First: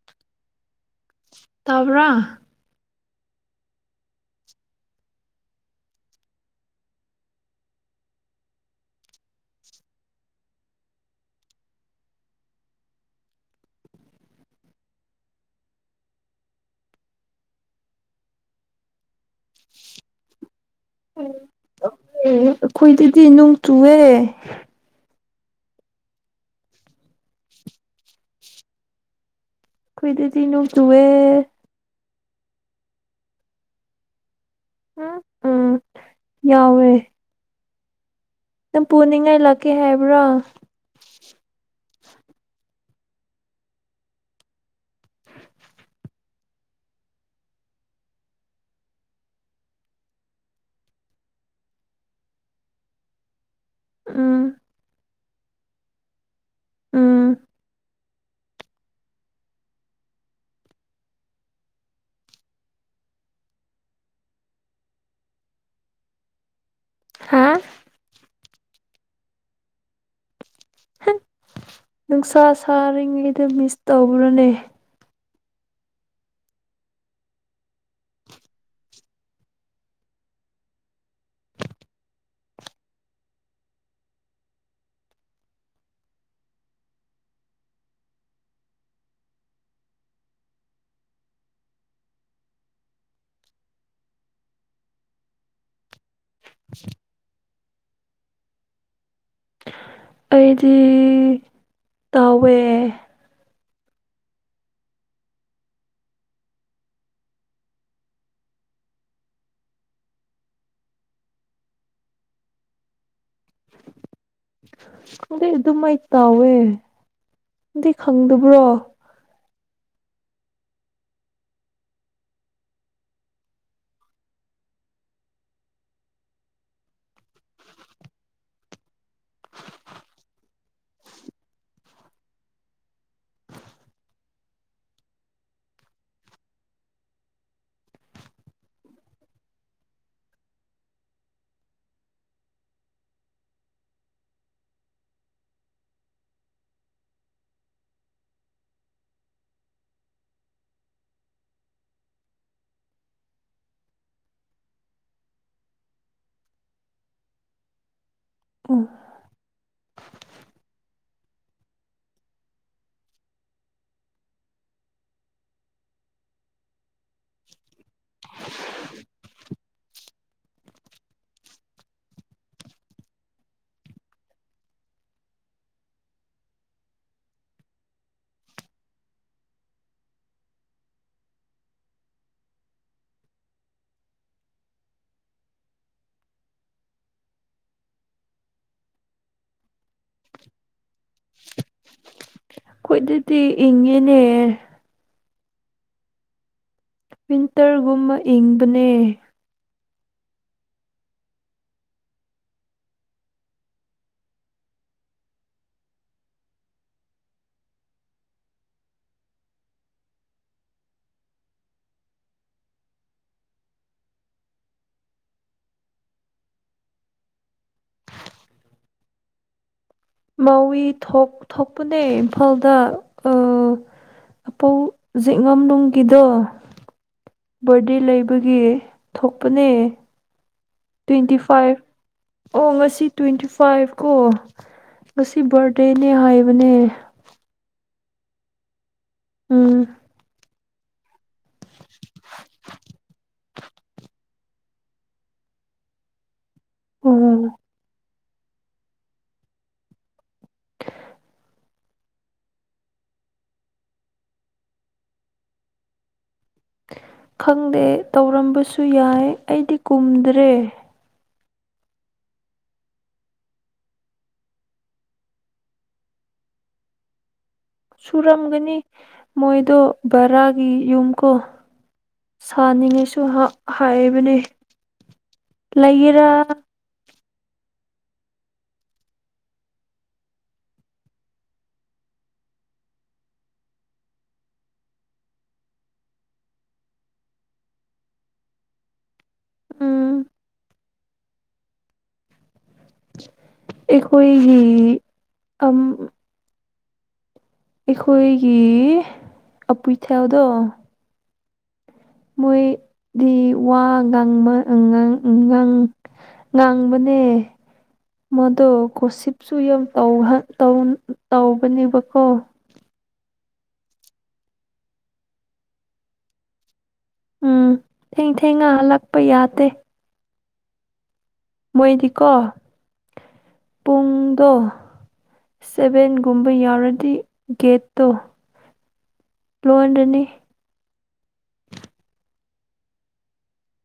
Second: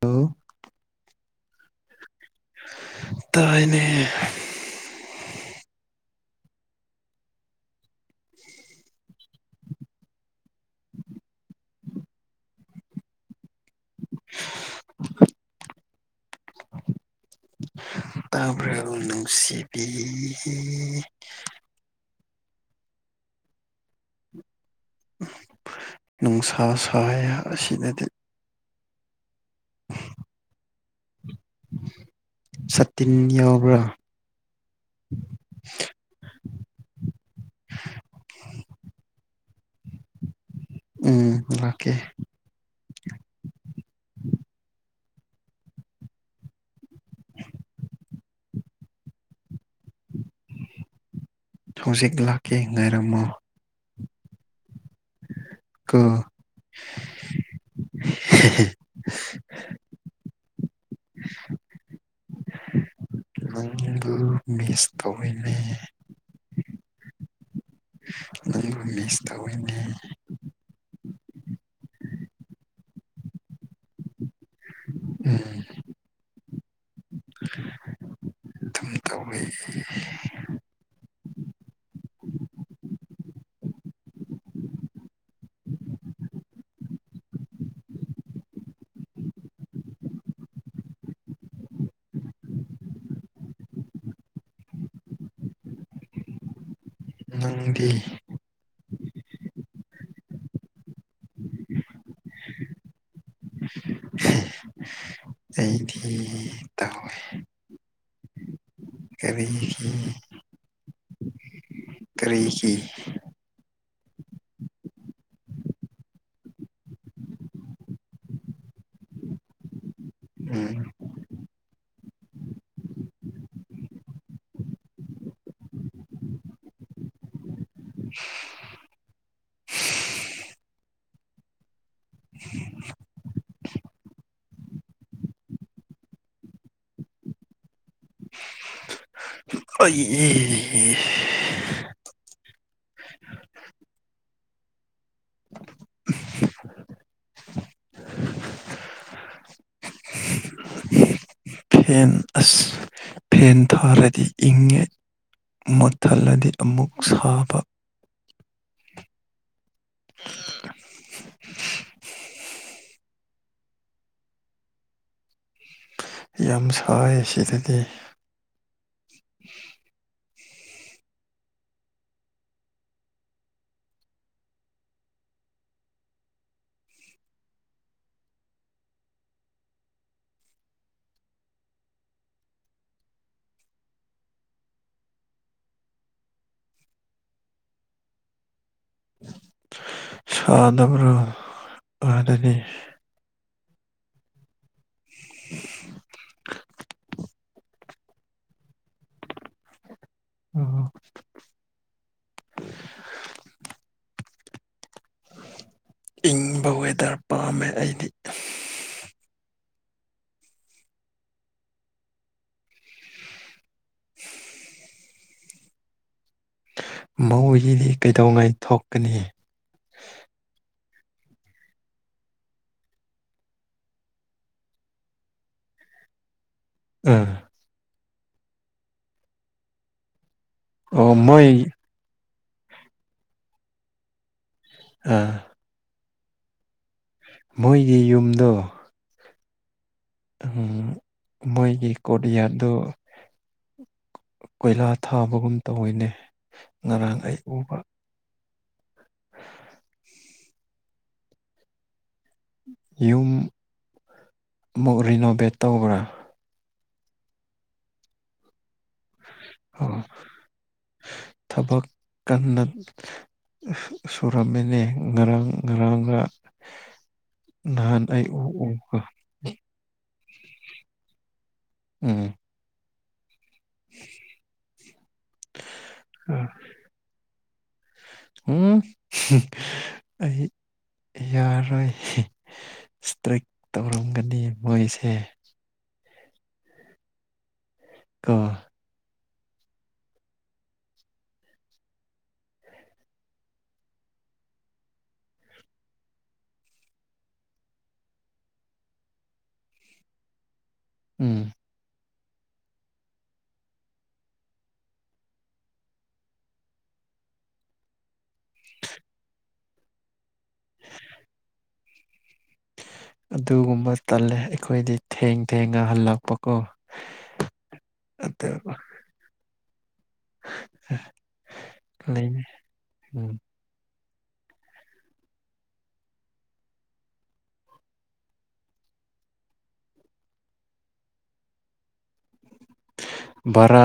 Hello ꯇꯕ꯭ꯔꯥ ꯇꯥꯏꯅꯦ꯫ ꯇꯥꯔ ꯎ ꯑꯩꯈꯣꯏꯗꯗꯤ ꯅꯣꯡ ꯆꯨꯑꯦ ꯨꯡꯁꯥ ꯁꯍꯩ ꯑꯁꯤꯅꯗꯤ ꯀꯣꯏꯗꯗꯤ ꯅꫭꯡ ꯆꯨꯋꯦ꯫ ꯁꯇꯤꯟ ꯌꯥꯎꯕ꯭ꯔꯥ꯫ ꯑꯝ ꯎꯝ ꯌꯥꯋꯦ ꯅꯪ ꯄꯨꯅꯤꯡꯉꯥꯏ ꯂꯥꯛꯀꯦ ꯍꯥꯏꯕ꯭ꯔꯥ ꯎꯝ ꯂꯀꯦ ꯍꯧꯖꯤꯛ ꯂꯥꯛꯀꯦ ꯉꯥꯏꯔꯝꯃꯣ ꯑꯥ ꯀꯥ ꯎꯝ ꯍ ꯁ ꯇꯅꯦ ꯍꯥ ꯇꯅꯤꯡꯒ ꯅꯨꯡꯁꯥ ꯁꯥꯔꯤꯉꯩꯗ ꯃꯤꯁ ꯇꯧꯕ꯭ꯔꯅꯦ ꯎꯝ ꯑꯗꯨꯝ ꯇꯧꯋꯦ [unintelligible] ꯅꯪꯗꯤ ꯑꯩꯗꯤ ꯇꯧꯋꯦ ꯑꯩꯗꯤ ꯇꯧꯋꯦ ꯀꯔꯤꯒꯤ ꯏꯒꯤ ꯑꯗꯨꯗꯩ ꯑꯗꯨꯃꯥꯏ ꯇꯥꯎꯋꯦ ꯑꯗꯨꯗꯤ ꯈꯪꯗꯕ꯭ꯔꯣ ꯎꯝ ꯑꯩ ꯏ ꯏ ꯐꯦꯟ ꯑꯁ ꯐꯦꯟ ꯊꯥꯔꯗꯤ ꯏꯪ ꯈꯜꯂꯗꯤ ꯑꯃꯨꯛ ꯁꯥꯕ ꯑ ꯌꯥꯝ ꯁꯥꯏ ꯁꯤꯗꯗꯤ ꯁꯅꯕ꯭ꯔꯣ ꯑꯗꯨꯅꯤ ꯇꯤ ꯏꯡꯑꯦꯅꯦ꯫ ꯄꯤꯟꯇꯔꯒꯨꯝꯕ ꯏꯪꯕꯅꯦ꯫ ꯏꯪꯕ ꯋꯦꯗꯔ ꯄꯥꯝꯃꯦ ꯑꯩꯗꯤ ꯀꯩꯗꯧꯉꯥꯏ ꯊꯣꯛꯀꯅꯤ ꯃꯥꯋ ꯊꯣꯛꯄꯅꯦ ꯏꯝꯐꯥꯜꯗꯄꯧꯖꯤꯛꯉꯝꯅꯨꯡꯒꯤꯗꯣ ꯑꯥ ꯕꯥꯔꯗꯦ ꯂꯩꯕꯒꯤ ꯊꯣꯛꯄꯅꯦ ꯑꯣ ꯇ꯭ꯋꯦꯟꯇꯤ ꯃꯣꯏ ꯐꯥꯏꯚ ꯑꯣ ꯉꯁꯤ ꯇ꯭ꯋꯦꯟꯇꯤ ꯐꯥꯏꯚ ꯀꯣ ꯉꯁꯤ ꯑꯥ ꯚꯥꯔꯠ ꯇꯦꯅꯦ ꯍꯥꯏꯕꯅꯦ ꯒꯤ ꯌꯨꯝꯗꯣ ꯎꯝ ꯎꯝ ꯃꯣꯏꯒꯤ ꯀꯣꯠꯔꯤꯌꯥꯔꯗꯨꯣ ꯀꯣꯏꯂꯥ ꯊꯥꯕꯒꯨꯝ ꯇꯧꯏꯅꯦ ꯉꯔꯥꯡ ꯑꯩ ꯎꯝ ꯎꯕ [unintelligible] [inaudible] ꯌꯨꯝ ꯃꯨꯛ ꯔꯤꯅꯣꯚꯦꯠ ꯇꯧꯕ꯭ꯔꯥ ꯈꯪꯗꯦ ꯇꯧꯔꯝꯕꯁꯨ ꯁꯨ ꯌꯥꯏ ꯑꯩꯗꯤ ꯑꯣ ꯀꯨꯝꯗ꯭ꯔꯦ ꯊꯕꯛ ꯀꯟꯅ ꯁꯨꯔꯝꯃꯤꯅꯦ ꯉꯔꯥꯡ ꯉꯔꯥꯡꯒ ꯅꯍꯥꯟ ꯑꯩ ꯎ ꯁꯨꯔꯝꯒꯅꯤ ꯎꯕ ꯃꯣꯏꯗꯣ ꯕꯔꯥꯒꯤ ꯌꯨꯝ ꯀꯣ ꯎꯝ ꯁꯅꯤꯉꯥꯏꯁꯨ ꯆꯨꯍ ꯍꯥꯏꯕꯅꯦ ꯂꯩꯒꯦꯔꯥ ꯑꯥ ꯎꯝ ꯍꯝ ꯑꯩ ꯌꯥꯔꯣꯏ ꯏꯁꯇ꯭ꯔꯛ ꯇꯧꯔꯝꯒꯅꯤ ꯃꯣꯏꯁꯦ ꯀꯣ ꯎꯝ ꯑꯩꯈꯣꯏꯒꯤ ꯑꯝ ꯑꯩꯈꯣꯏꯒꯤ ꯑꯄꯨꯏꯊꯦꯜꯗꯣ ꯎꯝ ꯃꯣꯏ ꯗꯤ ꯋꯥ ꯉꯥꯡꯕ ꯉꯥꯡ ꯉꯪ ꯉꯥꯡꯕꯅꯦ ꯃꯥꯗꯣ ꯀꯣꯁꯤꯞꯁꯨ ꯌꯥꯝ ꯇꯧꯍ ꯇꯧꯟ ꯇꯧꯕꯅꯦꯕ ꯍꯣ ꯑꯗꯨꯒꯨꯝꯕ ꯇꯜꯂꯦ ꯑꯩꯈꯣꯏꯗꯤ ꯊꯦꯡ ꯊꯦꯡꯉꯥ ꯍꯜꯂꯛꯄꯀꯣ ꯎꯝ ꯊꯦꯡ ꯊꯦꯡ ꯉ ꯍꯜꯂꯛꯄ ꯌꯥꯇꯦ [unintelligible] [inaudible] ꯂꯩꯅꯦ ꯎꯝ ꯄꯨꯡꯗꯣ ꯁꯚꯦꯟꯒꯨꯝꯕ ꯌꯥꯎꯔꯗꯤ ꯒꯦꯠꯇꯣ ꯂꯣꯟꯔꯅꯤ ꯚꯔꯥ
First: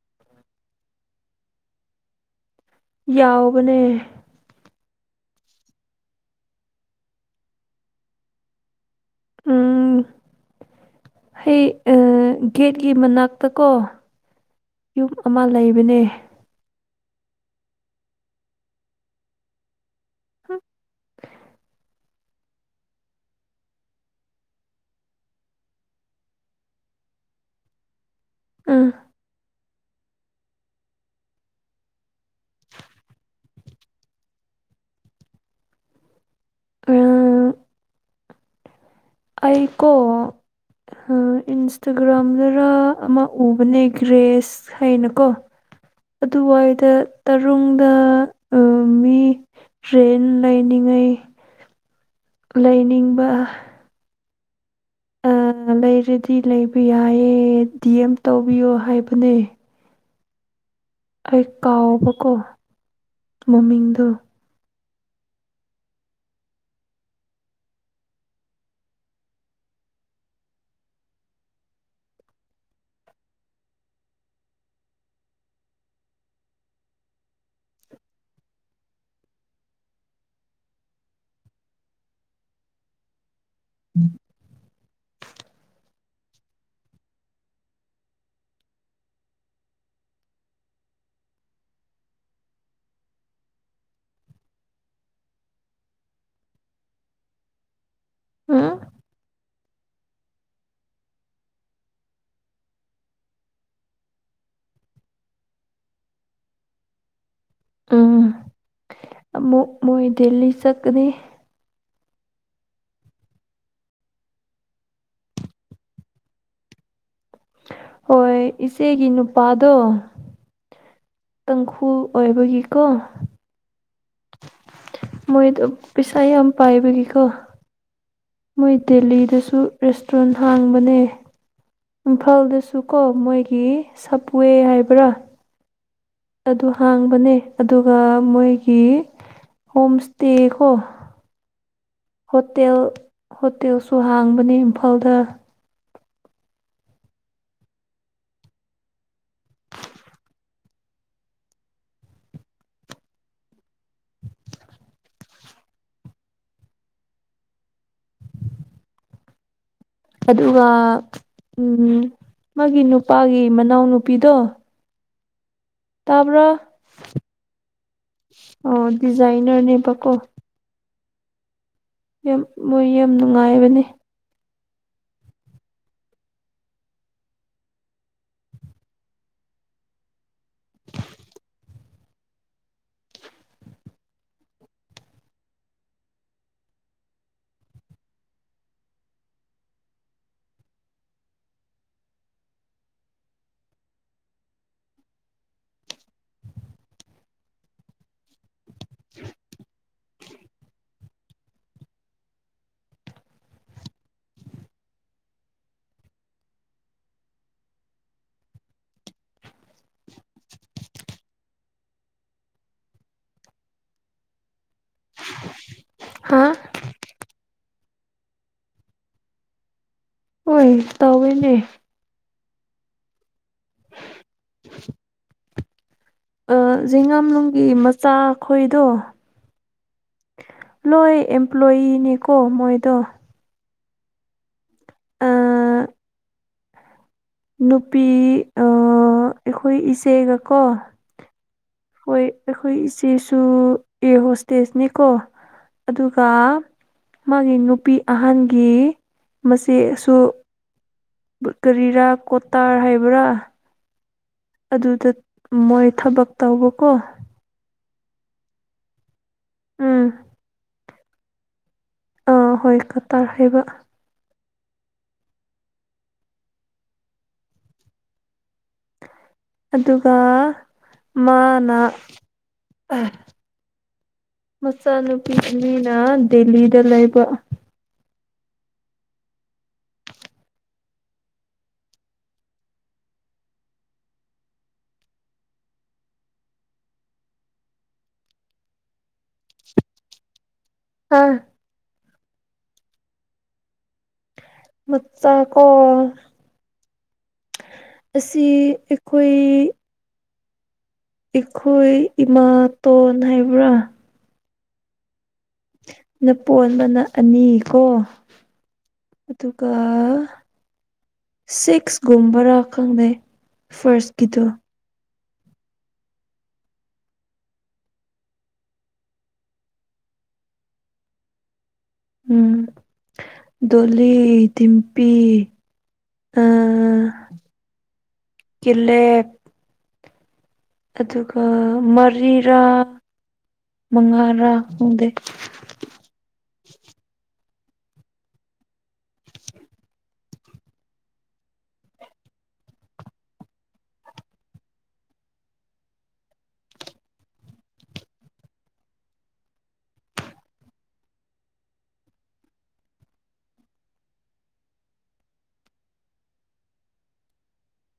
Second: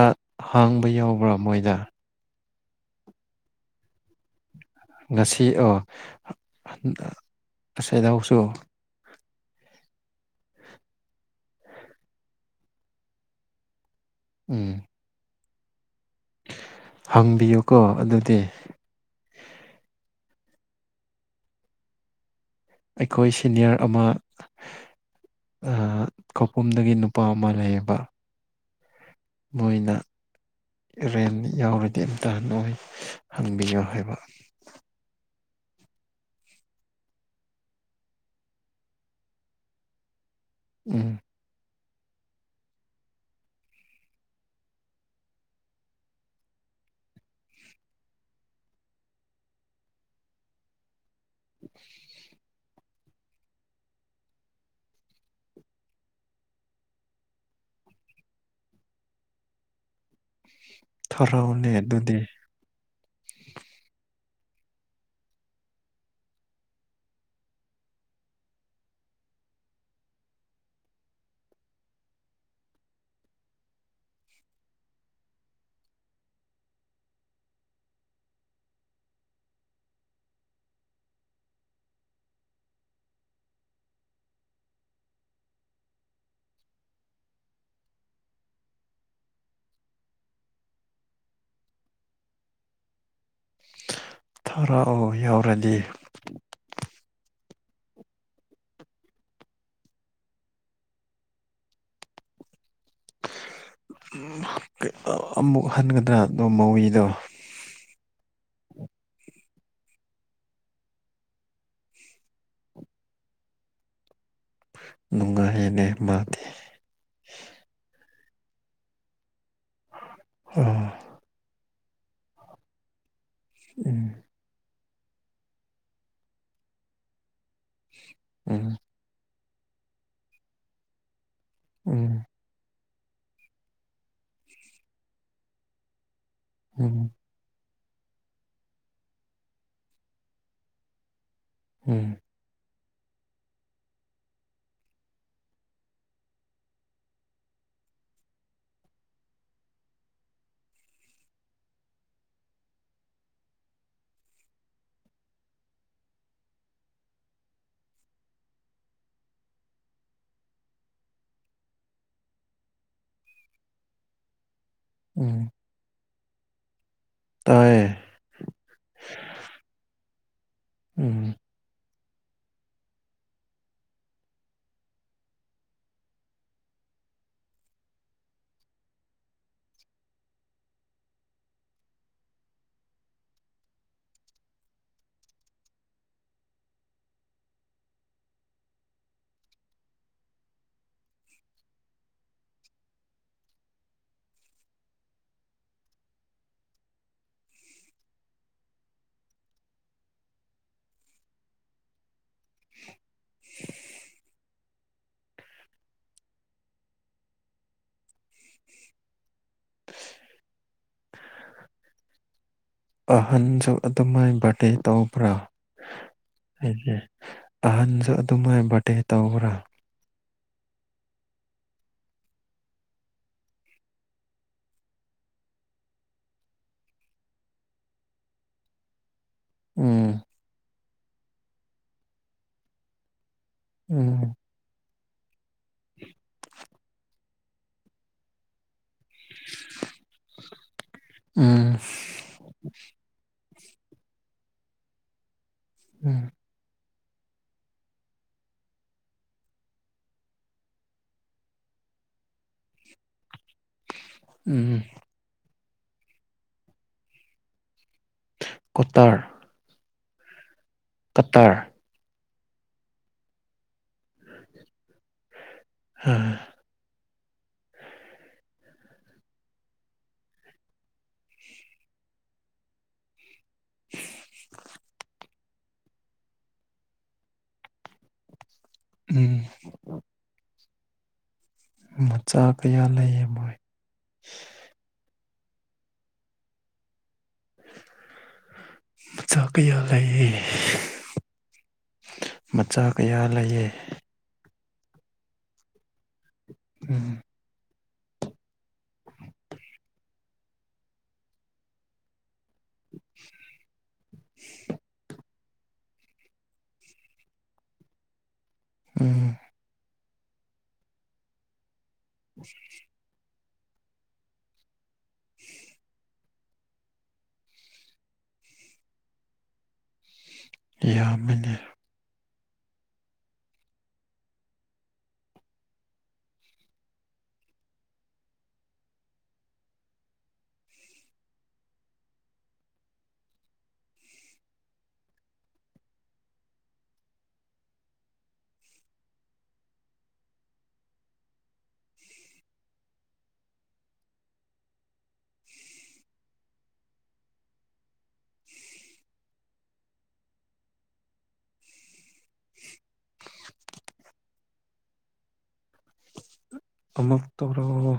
ꯍꯥꯡꯕ ꯌꯥꯎꯕ꯭ꯔꯥ ꯃꯣꯏꯗ ꯌꯥꯎꯕꯅꯦ ꯉꯁꯤ ꯑꯣ ꯉꯁꯥꯏꯗꯧꯁꯨ ꯎꯝ ꯍꯩ ꯑ ꯒꯦꯠꯀꯤ ꯃꯅꯥꯛꯇ ꯀꯣ ꯎꯝ ꯌꯨꯝ ꯑꯃ ꯂꯩꯕꯅꯦ ꯍꯪꯕꯤꯌꯨꯀꯣ ꯑꯗꯨꯗꯤ ꯑꯩꯈꯣꯏ ꯁꯤꯅꯤꯌꯔ ꯑꯃ ꯀꯥꯎꯄꯨꯝꯗꯒꯤ ꯅꯨꯄꯥ ꯑꯃ ꯂꯩꯌꯦꯕ ꯎꯪ ꯃꯣꯏꯅ ꯔꯦꯟ ꯌꯥꯎꯔꯗꯤ ꯑꯝꯇ ꯅꯣꯏ ꯍꯪꯕꯤꯌꯨ ꯍꯥꯏꯕ ꯑꯩꯀꯣ ꯎꯝ ꯑ ꯏꯟꯁ ꯇꯒ꯭ꯔꯥꯝꯗꯔ ꯑꯃ ꯎꯕꯅꯦ ꯒ꯭ꯔꯦꯁ ꯍꯥꯏꯅꯀꯣ ꯑꯗꯨꯋꯥꯏꯗ ꯇꯔꯨꯡꯗ ꯑꯥ ꯃꯤ ꯐ꯭ꯔꯦꯟ ꯂꯩꯅꯤꯡꯉꯩ [inaudible] ꯂꯩꯅꯤꯡꯕ ꯑ ꯂꯩꯔꯗꯤ ꯂꯩꯕ ꯌꯥꯏꯌꯦ ꯗꯤ ꯑꯦꯝ ꯇꯧꯕꯤꯌꯣ ꯍꯥꯏꯕꯅꯦ ꯑꯩꯥ ꯊꯥꯔꯛꯑꯣꯅꯦ ꯑꯗꯨꯗꯤ ꯀꯥꯎꯕꯀꯣ ꯃꯃꯤꯡꯗ ꯊꯥꯔꯛ ꯑꯣ ꯌꯥꯎꯔꯗꯤ [unintelligible] ꯀꯩ ꯑ ꯑꯃꯨꯛ ꯍꯟꯒꯗ꯭ꯔꯥ ꯑꯗꯣ ꯃꯧꯋꯤꯗꯣ ꯎꯝ ꯑꯃꯨꯛ ꯃꯣꯏ ꯗꯦꯂꯤ ꯆꯠꯀꯅꯤ ꯅꯨꯡꯉꯍꯦꯅꯦ ꯃꯥꯥꯗꯤ ꯍꯣꯏ ꯏꯆꯦꯒꯤ ꯅꯨꯄꯥꯗꯣ ꯎꯝ ꯀꯪꯈꯨ ꯑꯣꯏꯕꯒꯤꯀꯣ ꯎꯝ ꯃꯣꯏꯗꯣ ꯄꯩꯁꯥ ꯌꯥꯝ ꯄꯥꯏꯕꯒꯤꯀꯣ ꯎꯝ ꯃꯣꯏ ꯗꯦꯂꯤꯗꯁꯨ ꯁꯨ ꯔꯦꯁꯇꯨꯔꯦꯟꯠ ꯍꯥꯡꯕꯅꯦ ꯎꯝ ꯏꯝꯐꯥꯜꯗꯁꯨ ꯁꯨꯀꯣ ꯃꯣꯏꯒꯤ ꯁꯞꯋꯦ ꯍꯥꯏꯕ꯭ꯔꯥ ꯑꯗꯨ ꯎꯝ ꯍꯥꯡꯕꯅꯦ ꯑꯗꯨꯒ ꯃꯣꯏꯒꯤ ꯍꯣꯝ ꯁ꯭ꯇꯦꯀꯣ ꯎꯝ ꯍꯣꯇꯦꯜ ꯍꯣꯇꯦꯜꯁꯨ ꯍꯥꯡꯕꯅꯦ ꯏꯝꯐꯥꯜꯗ ꯑꯗꯨꯒ ꯎꯝ ꯃꯥꯒꯤ ꯅꯨꯄꯥꯒꯤ ꯃꯅꯥꯎ ꯅꯨꯨꯄꯤꯗꯣ ꯎꯝ ꯇꯥꯕ꯭ꯔ ꯇꯥꯏꯌꯦ ꯑꯣ ꯗꯤꯖꯥꯏꯟꯅꯔ ꯅꯦꯕꯀꯣ ꯎꯝ ꯌꯥꯝ ꯃꯣꯏ ꯌꯥꯝ ꯅꯨꯡꯉꯥꯏꯕꯅꯤ ꯑꯍꯟꯁꯨ ꯑꯗꯨꯃꯥꯏ ꯕꯥꯔꯠꯗꯦ ꯇꯧꯕ꯭ꯔꯥ ꯍꯥ [unintelligible] ꯑꯍꯟꯁꯨ ꯑꯗꯨꯃꯥꯏ ꯕꯥꯔꯠꯗꯦ ꯇꯧꯕꯔꯥ ꯍꯣꯏ ꯇꯧꯋꯦꯅꯦ ꯑꯥ ꯖꯤꯉꯥꯝꯂꯨꯡꯒꯤ ꯃꯆꯥ ꯈꯣꯏꯗꯣ ꯎꯝ ꯂꯣꯏ ꯑꯦꯝꯄ꯭ꯂꯣꯏꯌꯤꯅꯦꯀꯣ ꯃꯣꯏꯗꯣ ꯎꯝ ꯑ ꯅꯨꯄꯤ ꯑ ꯑꯩꯈꯣꯏ ꯏꯆꯦꯒꯀꯣ ꯎꯝ ꯍꯣꯏ ꯑꯩꯈꯣꯏ ꯏꯆꯦꯁꯨ ꯏꯌꯔꯍꯣꯁꯇꯦꯁꯅꯤꯀꯣ ꯎꯝ ꯑꯗꯨꯒ ꯃꯥꯒꯤ ꯅꯨꯄꯤ ꯑꯍꯟꯒꯤ ꯃꯆꯦꯁꯨ ꯀꯔꯤꯔꯥ ꯀꯣꯇꯔ ꯍꯥꯏꯕ꯭ꯔꯥ ꯎꯝ ꯑꯗꯨꯗ ꯃꯣꯏ ꯊꯕꯛ ꯇꯧꯕꯀꯣ ꯀꯣꯠꯇꯔ ꯎꯝ ꯀꯠꯇꯔ ꯑꯥ ꯍꯣꯏ ꯀꯇꯥꯔ ꯍꯥꯏꯕ ꯍꯍꯥ ꯑꯗꯨꯒ ꯃꯥꯅ ꯃꯆꯥꯅꯨꯄꯤ ꯃꯤꯅ ꯗꯦꯜꯂꯤꯗ ꯂꯩꯕ ꯎꯝ ꯃꯆꯥ ꯀꯌꯥ ꯂꯩꯌꯦ ꯃꯣꯏ ꯃꯆꯥꯥꯀꯤꯌꯥ ꯂꯩꯌꯦ ꯑꯥ ꯃꯆꯥ ꯀꯌꯥ ꯂꯩꯌꯦ ꯃꯆꯥ ꯀꯣ ꯎꯝ ꯑꯁꯤ ꯑꯩꯈꯣꯏ ꯏꯈꯣꯏ ꯏꯛ ꯃꯇꯇꯣꯟ ꯍꯥꯏꯕ꯭ꯔꯥ ꯅꯄꯣꯟꯕꯅ ꯑꯅꯤ ꯀꯣ ꯎꯝ ꯑꯗꯨꯒ ꯁꯤꯛꯁ ꯒꯨꯝꯕꯔꯥ ꯈꯡꯗꯦ ꯐꯔꯁꯀꯤꯗꯣ ꯌꯥꯝꯕꯅꯦ ꯎꯝ ꯗꯣꯜꯂꯤ ꯊꯤꯝ ꯑ ꯀꯤꯂꯦꯞ ꯑꯗꯨꯒ ꯃꯔꯤꯔꯥ ꯃꯉꯥꯔꯥ ꯍꯣꯡꯗꯦ ꯑꯃꯨꯛ ꯇꯧꯔꯛꯑꯣ